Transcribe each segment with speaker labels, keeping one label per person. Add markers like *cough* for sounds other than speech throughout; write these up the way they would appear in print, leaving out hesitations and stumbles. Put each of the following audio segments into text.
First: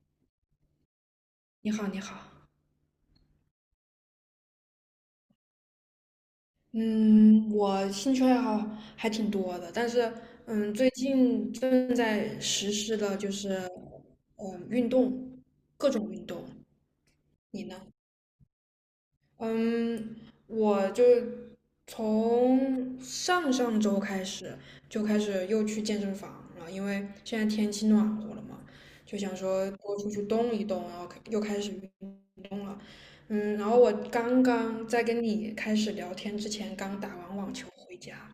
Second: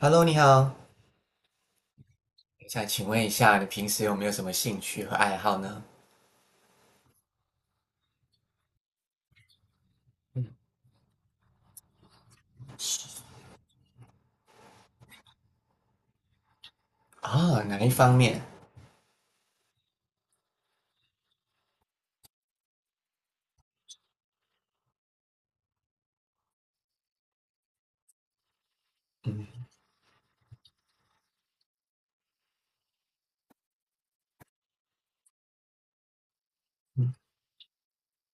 Speaker 1: Hello，你好，
Speaker 2: 你好，你好。
Speaker 1: 想请问一下，你平时有没有什么兴趣和爱好呢？
Speaker 2: 嗯，我兴趣爱好还挺多的，但是最近正在实施的就是运动，各种运动。
Speaker 1: 啊、
Speaker 2: 你
Speaker 1: 哪
Speaker 2: 呢？
Speaker 1: 一方面？
Speaker 2: 嗯，我就从上上周开始就开始又去健身房了，因为现在天气暖和了嘛，就想
Speaker 1: 嗯
Speaker 2: 说多出去动一动，然后又开始运动了。然后我刚刚在跟你开始聊天之前，刚
Speaker 1: 嗯，
Speaker 2: 打完网球回家。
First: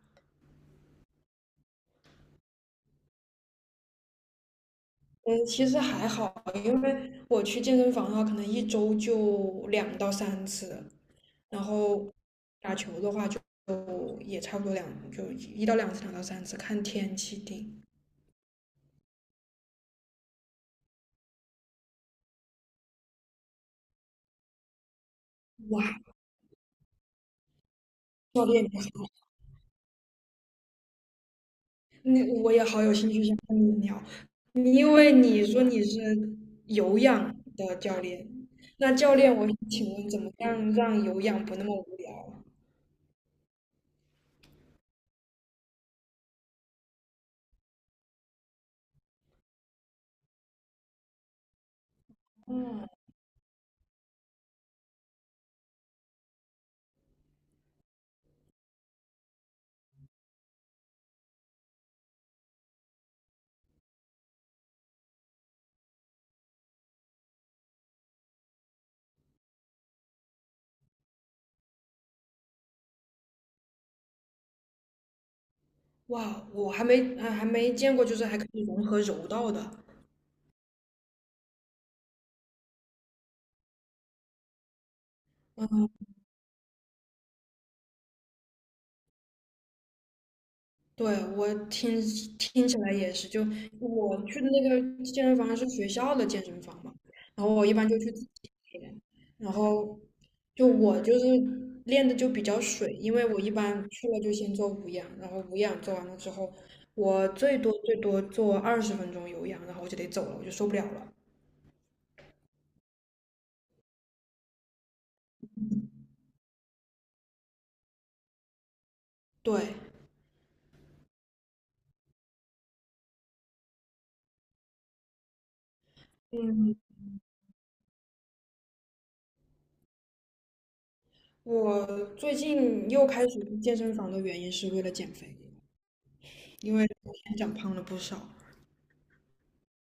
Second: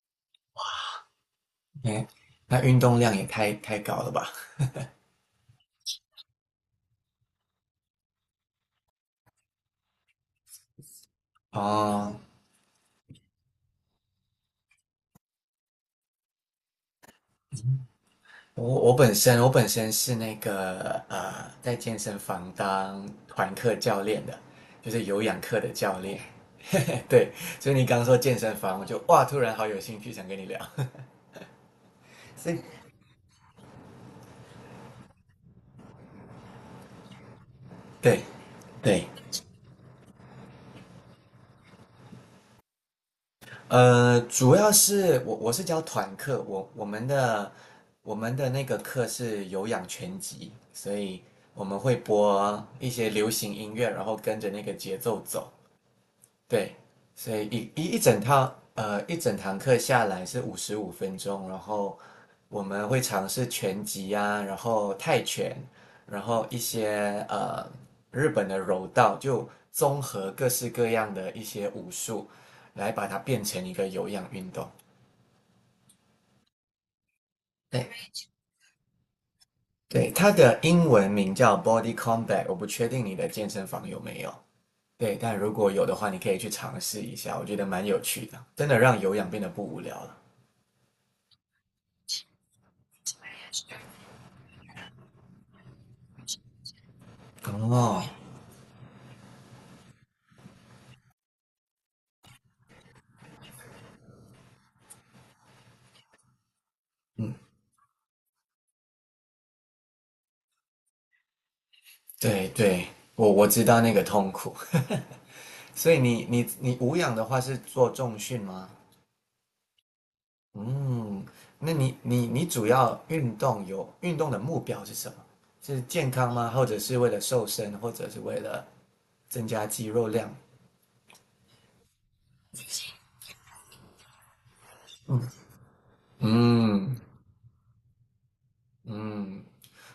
Speaker 1: 哎，那运动量也太高了吧？
Speaker 2: 嗯，其实还好，因为我去健身房的话，可能一周就两到三次，然后。
Speaker 1: 哦，
Speaker 2: 打球的话。也差不多就1到2次，两到三次，看天气定。
Speaker 1: 我本身是那个在健身房当团课教练的，就是有氧课的
Speaker 2: 哇，
Speaker 1: 教练。*laughs* 嘿嘿，对，所以你刚说健
Speaker 2: 教
Speaker 1: 身
Speaker 2: 练，
Speaker 1: 房，我就哇，突然好有兴趣，想跟你聊。*laughs*
Speaker 2: 我
Speaker 1: 是，
Speaker 2: 也好有兴趣想跟你聊，因为你说你是有氧的教
Speaker 1: 对
Speaker 2: 练，那
Speaker 1: 对，
Speaker 2: 教练，我请问怎么样让有氧不那么无聊？
Speaker 1: 主要是我是教团课，我们的那个课是有氧拳击，所以我们会播
Speaker 2: 嗯，
Speaker 1: 一些流行音乐，然后跟着那个节奏走。对，所以一整堂课下来是55分钟，然后我们会尝试拳击啊，然后泰拳，然后一些日本的柔道，就综合各式各样的一些武术，来把它变成一个有氧运动。
Speaker 2: 哇，我还没
Speaker 1: 对，
Speaker 2: 见过，就是还可以融合柔道的。
Speaker 1: 对，它的英文名叫 Body Combat，我不确定你的健身房有没有。对，但如果有的话，你可以去尝试一下，我觉得蛮有趣的，真的让有氧变得不无聊了。
Speaker 2: 对，我听起来也是，就我去的那个健身房是学校的健身房嘛，然
Speaker 1: 哦，
Speaker 2: 后我一般就
Speaker 1: 冒，
Speaker 2: 去自己练，然后我就是练的就比较水，因为我一般去了就先做无氧，然后无氧做完了之后，我
Speaker 1: 嗯，
Speaker 2: 最多最多做20分钟有氧，然后我就得走了，我就受不了了。
Speaker 1: 对对，我知道那个痛苦。*laughs* 所以你无氧的话是做重训吗？
Speaker 2: 对，
Speaker 1: 嗯，那你主要运动有运动的目标是什么？是健康吗？或
Speaker 2: 嗯，
Speaker 1: 者是为了瘦身，或者是为了增加肌肉量？
Speaker 2: 我最近又开始去健身房的原因是为了减肥，因为之
Speaker 1: 嗯
Speaker 2: 前长胖了不少。
Speaker 1: 嗯，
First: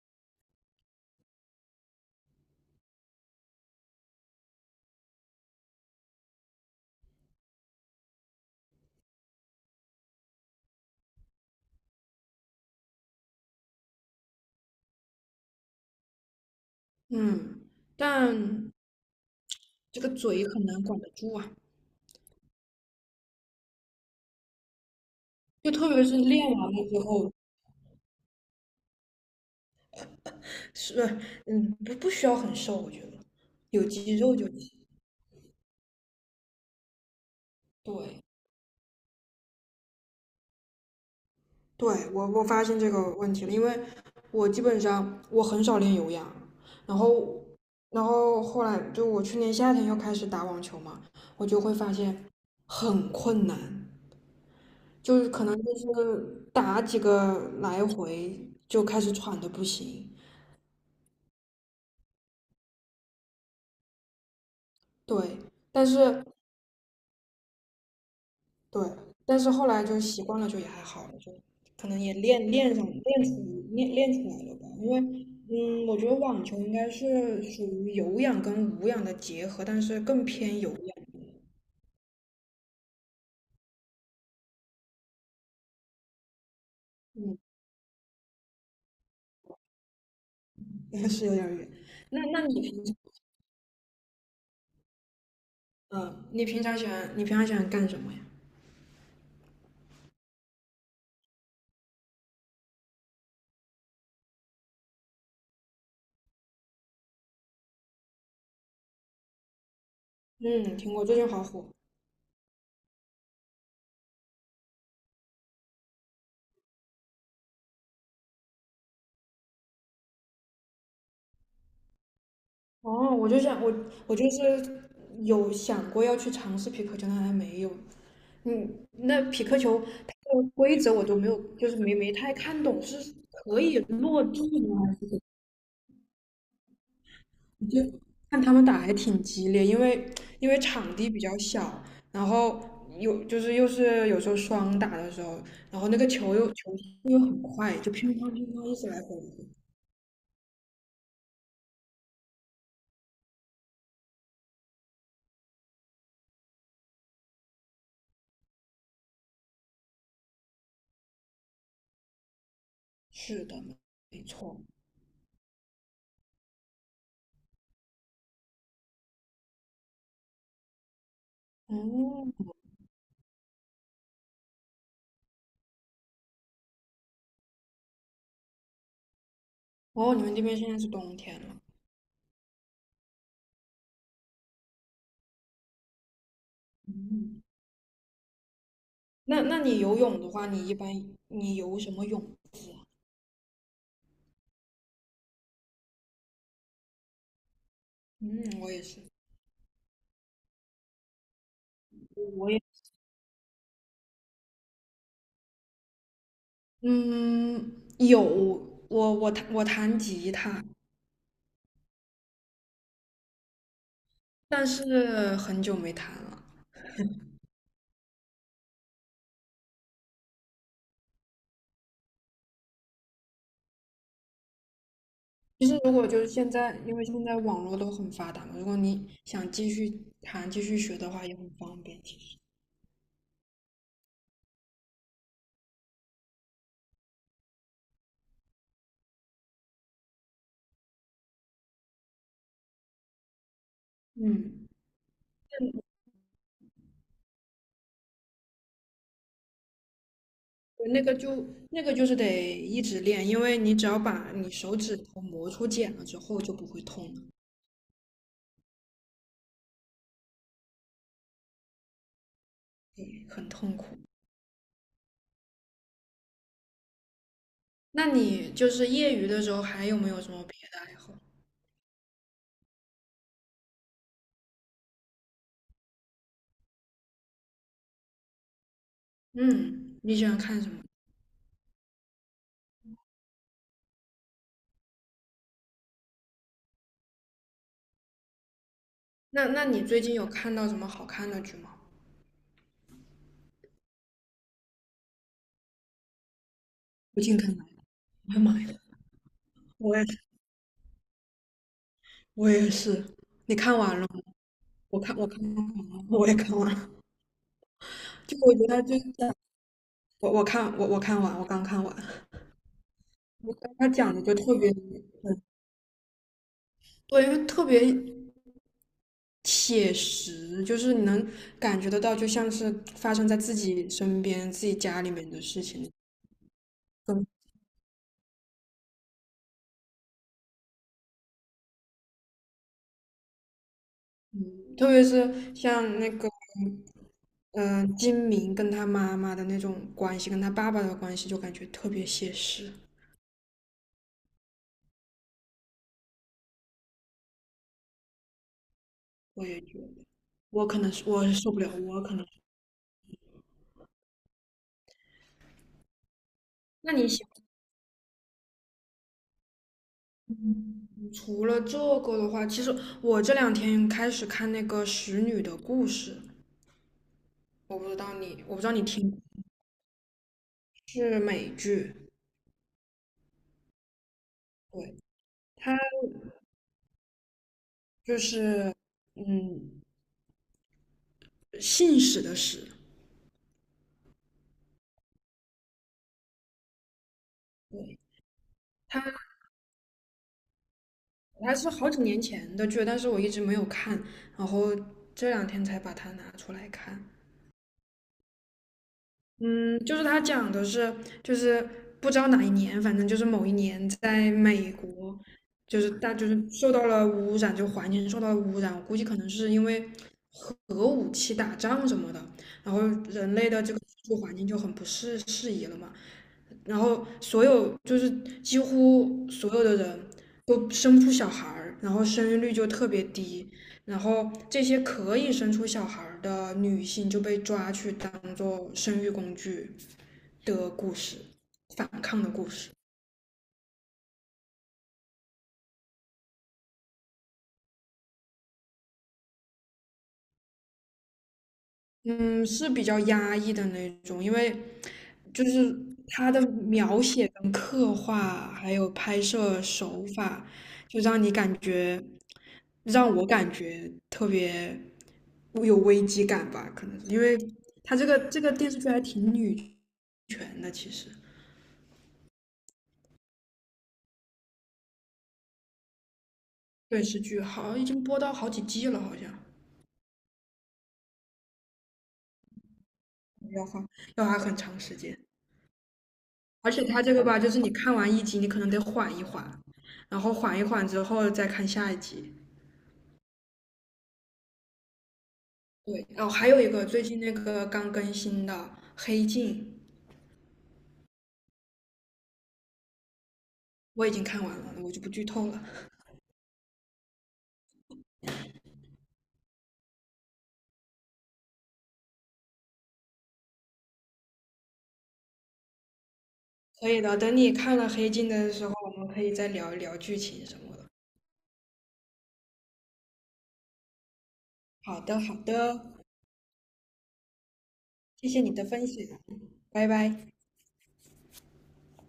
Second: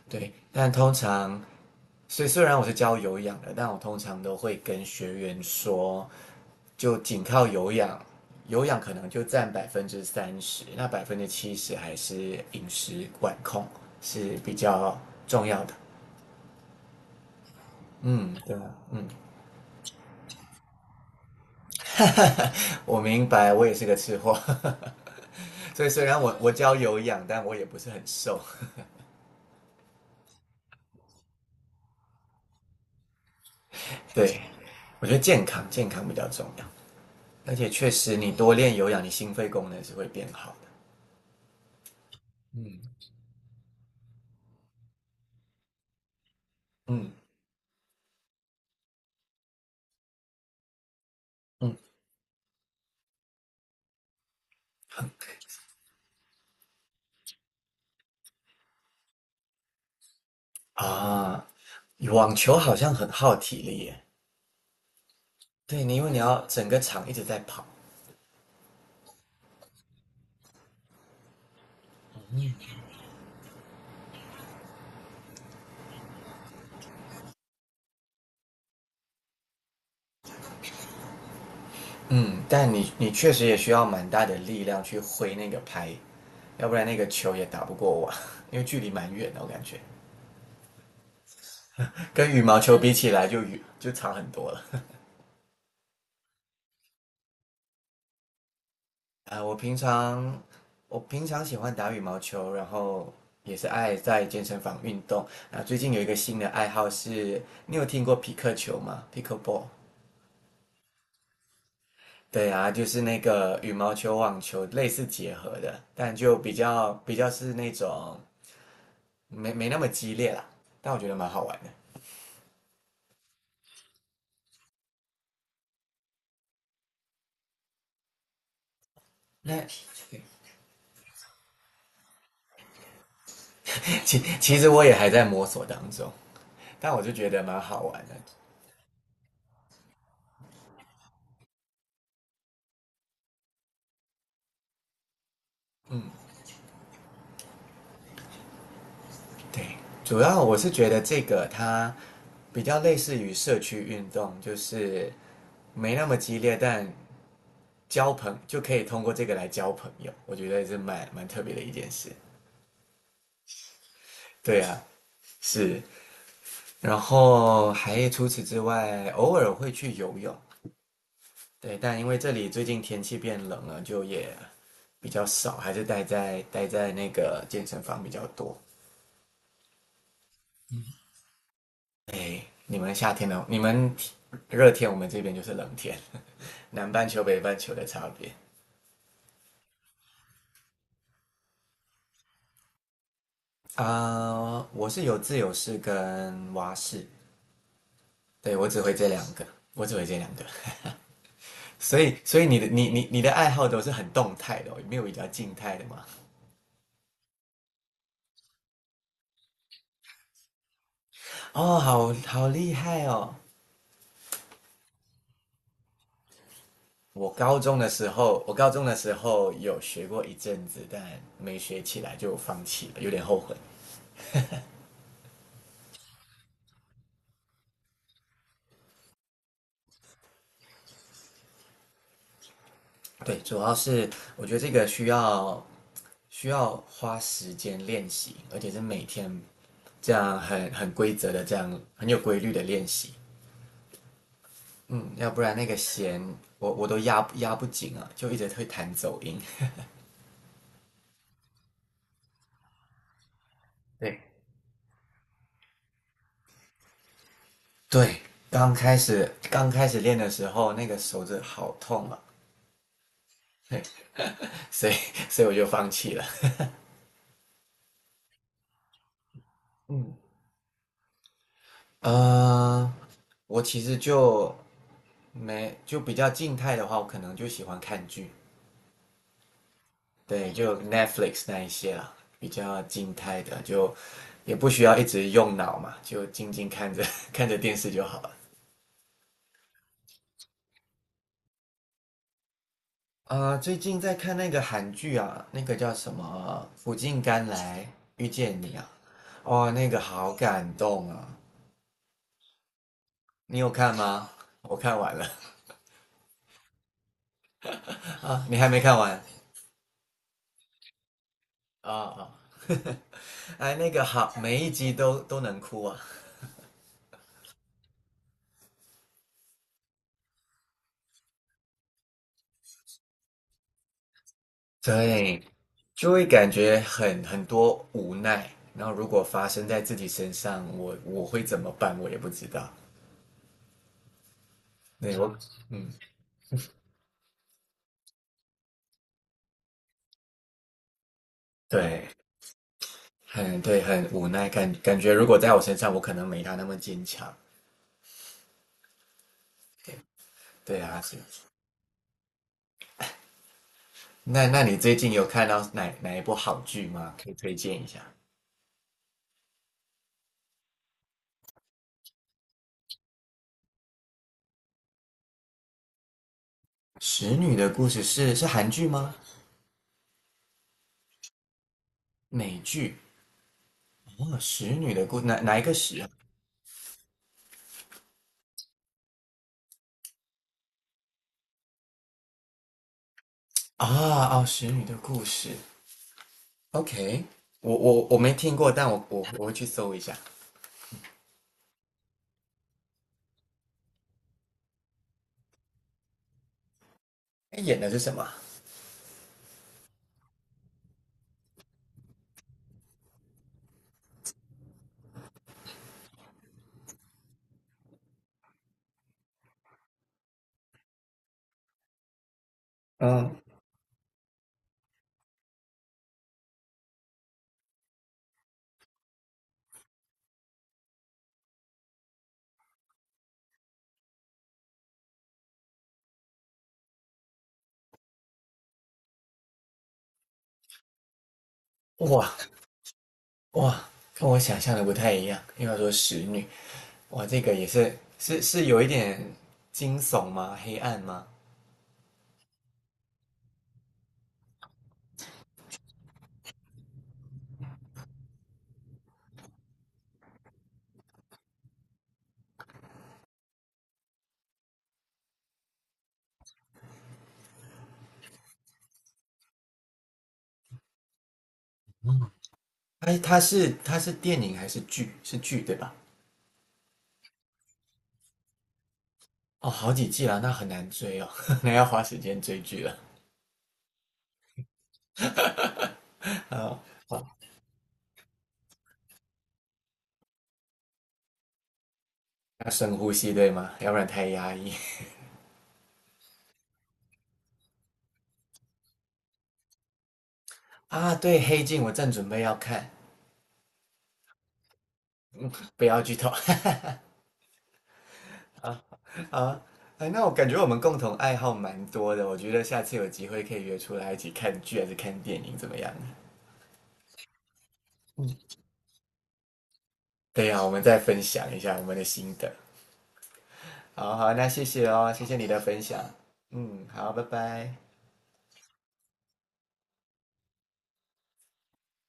Speaker 1: 对，但通常，虽然我是教有氧的，但我通常都会跟学员说，就仅靠有氧，有氧可能就占30%，那70%还是饮食管控是比较重要的。
Speaker 2: 嗯，
Speaker 1: 对啊，
Speaker 2: 但这个嘴很难管得住啊，
Speaker 1: 我明白，我也是个吃货，
Speaker 2: 就
Speaker 1: *laughs* 所以
Speaker 2: 特别
Speaker 1: 虽
Speaker 2: 是
Speaker 1: 然我
Speaker 2: 练
Speaker 1: 我
Speaker 2: 完
Speaker 1: 教
Speaker 2: 了之
Speaker 1: 有氧，
Speaker 2: 后，
Speaker 1: 但我也不是很瘦。
Speaker 2: 是，不需要很瘦，我觉得有肌肉
Speaker 1: 对，
Speaker 2: 就行。
Speaker 1: 我觉得健康比较重要，而且确实
Speaker 2: 对，
Speaker 1: 你多练有氧，你心肺功能是会变好的。
Speaker 2: 对，我发现
Speaker 1: 嗯，
Speaker 2: 这个问题了，因为我基本上我很少练有氧，然
Speaker 1: 嗯
Speaker 2: 后后来就我去年夏天又开始打网球嘛，我就会
Speaker 1: 嗯。
Speaker 2: 发现很困难，就是可能就是打几个来回就开始喘的不行，
Speaker 1: 啊，网球好像很耗体力耶。
Speaker 2: 对，
Speaker 1: 对，
Speaker 2: 但
Speaker 1: 因为你
Speaker 2: 是
Speaker 1: 要整个场一直在跑，
Speaker 2: 对，但是后来就习惯了，就也还好了，就可能也练练上练出练练出来了吧。因为，我觉得网球应该是属于有氧跟无氧的结合，但是更偏有氧。
Speaker 1: 嗯，但你确实也需要蛮大的力量去挥那个拍，要不然那个球也打不过我，*laughs* 因为距离蛮远的，我感觉
Speaker 2: 嗯，*laughs* 是有点儿远。那
Speaker 1: 跟羽
Speaker 2: 那
Speaker 1: 毛
Speaker 2: 你
Speaker 1: 球
Speaker 2: 平
Speaker 1: 比
Speaker 2: 常，
Speaker 1: 起来就长很多了。
Speaker 2: 嗯，你平常喜欢干什么呀？
Speaker 1: *laughs* 啊，我平常喜欢打羽毛球，然后也是爱在健身房运动。啊，最近有一个新的爱好是，你有听过匹克球吗？Pickleball。
Speaker 2: 嗯，听过，最近好火。
Speaker 1: 对啊，就是那个羽毛球、网球类似结合的，但就比较是那种没那么激烈啦，但我觉得蛮好玩的。
Speaker 2: 哦，我就是有想过要去尝试皮克球，但还没有。那匹
Speaker 1: 那
Speaker 2: 克
Speaker 1: *laughs*
Speaker 2: 球它的规则我都没有，就是没太看懂，是可以
Speaker 1: 其
Speaker 2: 落
Speaker 1: 其
Speaker 2: 地
Speaker 1: 实
Speaker 2: 吗？
Speaker 1: 我也
Speaker 2: 还是
Speaker 1: 还
Speaker 2: 怎么
Speaker 1: 在摸索当中，但我就觉得蛮
Speaker 2: 我就
Speaker 1: 好玩的。
Speaker 2: 看他们打还挺激烈，因为场地比较小，然后有就是又是有时候双打的时候，然后那个球又球速又很快，就乒乓乒乓一直来回
Speaker 1: 对，主要我是觉得这个它比较类似于社区运动，就是没那么激烈，但交朋就可以通过这个来交朋友，我觉得是蛮特别的一件事。
Speaker 2: 是的，没
Speaker 1: 对
Speaker 2: 错。
Speaker 1: 啊，是。然后还除此之外，偶尔会去游泳，对，但因为这
Speaker 2: 哦
Speaker 1: 里最近天气变冷了，就也比较少，还是待在那个健身房比较多。
Speaker 2: 哦，你们这边现在是冬天了。
Speaker 1: 哎，你们夏天呢？你们热天，我们这边就是冷天，*laughs* 南半球北
Speaker 2: 嗯，
Speaker 1: 半球的差别。
Speaker 2: 那你游泳的话，你一般你游什么泳？
Speaker 1: 啊、我是有自由式跟蛙式，对，
Speaker 2: 嗯，
Speaker 1: 我
Speaker 2: 我
Speaker 1: 只
Speaker 2: 也
Speaker 1: 会
Speaker 2: 是。
Speaker 1: 这两个，我只会这两个。所以
Speaker 2: 我
Speaker 1: 你
Speaker 2: 也。
Speaker 1: 的你的爱好都是很动态的、哦，没有比较静态的吗？
Speaker 2: 嗯，有，我弹吉他，
Speaker 1: 哦，好厉害哦！
Speaker 2: 但是很久没弹了。
Speaker 1: 我高中的时候有学过一阵子，但没学起来就放弃了，有点后悔。
Speaker 2: 其实如果就是现在，因为现在网络都很发达嘛，如果你想继续弹、继续学的话，也很方便。其实，
Speaker 1: 对，主要是我觉得这个需要花时间练习，而且是每天这样很有规律的练习。
Speaker 2: 嗯，
Speaker 1: 嗯，要不然那个弦我都压不紧啊，就一直会弹走音。
Speaker 2: 对那个就是得一直练，因为你只要
Speaker 1: 对
Speaker 2: 把你手指头磨出茧了之后，就不会痛了，
Speaker 1: 对，刚开始练的时候，那个手指好痛啊，
Speaker 2: 对，很痛
Speaker 1: 对，
Speaker 2: 苦。
Speaker 1: 所以所以我就放弃了。
Speaker 2: 那你就是业余的时候还有没
Speaker 1: 嗯，
Speaker 2: 有什么别的爱好？
Speaker 1: 呃，我其实就没就比较静态的话，我可能就喜欢看剧，
Speaker 2: 嗯，你喜欢
Speaker 1: 对，
Speaker 2: 看什
Speaker 1: 就
Speaker 2: 么？
Speaker 1: Netflix 那一些啦，比较静态的，就也不需要一直用脑嘛，就静静看着 *laughs* 看着电视就好了。
Speaker 2: 那你最近有看到什么好看的剧吗？
Speaker 1: 啊，最近在看那个韩剧啊，那个叫什么《苦尽
Speaker 2: 我进
Speaker 1: 甘
Speaker 2: 腾来了，
Speaker 1: 来遇
Speaker 2: 我的妈
Speaker 1: 见
Speaker 2: 呀！
Speaker 1: 你》啊，哦，那
Speaker 2: 我
Speaker 1: 个
Speaker 2: 也
Speaker 1: 好感动啊！
Speaker 2: 我也是，你
Speaker 1: 你有
Speaker 2: 看
Speaker 1: 看
Speaker 2: 完了吗？
Speaker 1: 吗？我看
Speaker 2: 我
Speaker 1: 完
Speaker 2: 看
Speaker 1: 了。
Speaker 2: 我看完了，我也看完了。
Speaker 1: *laughs*
Speaker 2: 就
Speaker 1: 啊，
Speaker 2: 我
Speaker 1: 你
Speaker 2: 觉得
Speaker 1: 还没
Speaker 2: 他
Speaker 1: 看
Speaker 2: 就是
Speaker 1: 完？
Speaker 2: 我看完，我刚看
Speaker 1: 啊
Speaker 2: 完。
Speaker 1: 啊，
Speaker 2: 我
Speaker 1: *laughs*
Speaker 2: 觉
Speaker 1: 哎，
Speaker 2: 他
Speaker 1: 那个
Speaker 2: 讲的
Speaker 1: 好，
Speaker 2: 就特
Speaker 1: 每一
Speaker 2: 别，
Speaker 1: 集都
Speaker 2: 嗯
Speaker 1: 能哭啊，
Speaker 2: 对，因为特别写实，就是你能感觉得到，就像是发生在自己身边、自己家里面的
Speaker 1: 对，
Speaker 2: 事情。
Speaker 1: 就会感觉很
Speaker 2: 嗯，
Speaker 1: 很多无奈。然后如果发生在自己身上，我会怎么办？我也不知道。
Speaker 2: 特别
Speaker 1: 对
Speaker 2: 是
Speaker 1: 我，嗯，
Speaker 2: 像那个金明跟他妈妈的那种关系，跟他爸爸的关系，就感觉特别
Speaker 1: 对，
Speaker 2: 写实。
Speaker 1: 很对，很无奈，感觉如果在我身上，我可能没他那么坚强。
Speaker 2: 我也觉得。我可
Speaker 1: 对
Speaker 2: 能
Speaker 1: 啊，
Speaker 2: 是
Speaker 1: 是。
Speaker 2: 我受不了，我可能
Speaker 1: 那你最近有看到哪一部好剧
Speaker 2: 那你
Speaker 1: 吗？
Speaker 2: 喜
Speaker 1: 可以推荐一下。
Speaker 2: 嗯除了这个的话，其实我这两天开始看那个《使女的故事》，
Speaker 1: 使女的故事是是
Speaker 2: 我不
Speaker 1: 韩
Speaker 2: 知道你
Speaker 1: 剧
Speaker 2: 听
Speaker 1: 吗？
Speaker 2: 过是美剧，
Speaker 1: 美剧？哦，使女
Speaker 2: 对，
Speaker 1: 的故哪一个
Speaker 2: 它
Speaker 1: 使啊？
Speaker 2: 就是嗯，信使的使，
Speaker 1: 啊哦，使女的故事。OK，我
Speaker 2: 对，
Speaker 1: 我我没听过，但我
Speaker 2: 它
Speaker 1: 我我会去搜一下。
Speaker 2: 它是好几年前的剧，但是我一直没有看，然后这两天才把它拿出来看。
Speaker 1: 哎，演的是什么啊？
Speaker 2: 嗯，就是他讲的是，就是不知道哪一年，反正就是某一年，在美国，就是大就是受到了污染，就环境受到了污染，我估计可能是因为核武器打仗什么的，然后人
Speaker 1: 嗯，
Speaker 2: 类的这个居住环境就很不适宜了嘛。然后就是几乎所有的人都生不出小孩儿，然后生育率就特别低，然后这些可以生出小孩儿的女性就被抓去当做生育工具的故事，反抗的
Speaker 1: 哇
Speaker 2: 故事。
Speaker 1: 哇，跟我想象的不太一样。因为要说使女，哇，这个也是有一点惊悚吗？黑暗吗？
Speaker 2: 嗯，是比较压抑的那种，因为就是他的描写跟刻画，还有拍摄手法，就让你感觉，让我感觉特别有危机感吧，可能是因为他这个电视剧还挺女权的，其实
Speaker 1: 哎，它是电影还是剧？是剧对吧？
Speaker 2: 电视剧好已经播到好几季了，好像
Speaker 1: 哦，好几季了，那很难追哦，*laughs* 那要花时间追剧了。
Speaker 2: 要花要花很长时间，而
Speaker 1: 啊、
Speaker 2: 且他这个
Speaker 1: 好，
Speaker 2: 吧，就是你看完一集，你可能得缓一缓。然后缓一缓之后再看下一集。
Speaker 1: 要深呼吸对吗？要不然太压抑
Speaker 2: 对，哦，还有一个最近那个刚更新的《黑镜》，
Speaker 1: 啊。对，《黑镜》我正准备要看，
Speaker 2: 我已经看完了，我就不剧透了。
Speaker 1: 不要剧透。啊，哎，那我感觉我们共同爱好蛮多的，我觉得下次有机会可以约出来一起看剧还是看电影，怎么样？
Speaker 2: 可以的，等你看了《黑镜》的时候，我们可以再聊一聊剧
Speaker 1: 对
Speaker 2: 情什
Speaker 1: 呀、我
Speaker 2: 么
Speaker 1: 们
Speaker 2: 的。
Speaker 1: 再分享一下我们的心得。好好，那谢谢
Speaker 2: 好
Speaker 1: 哦，
Speaker 2: 的，
Speaker 1: 谢
Speaker 2: 好
Speaker 1: 谢你的分
Speaker 2: 的，
Speaker 1: 享。嗯，好，拜拜。
Speaker 2: 谢谢你的分享，拜拜。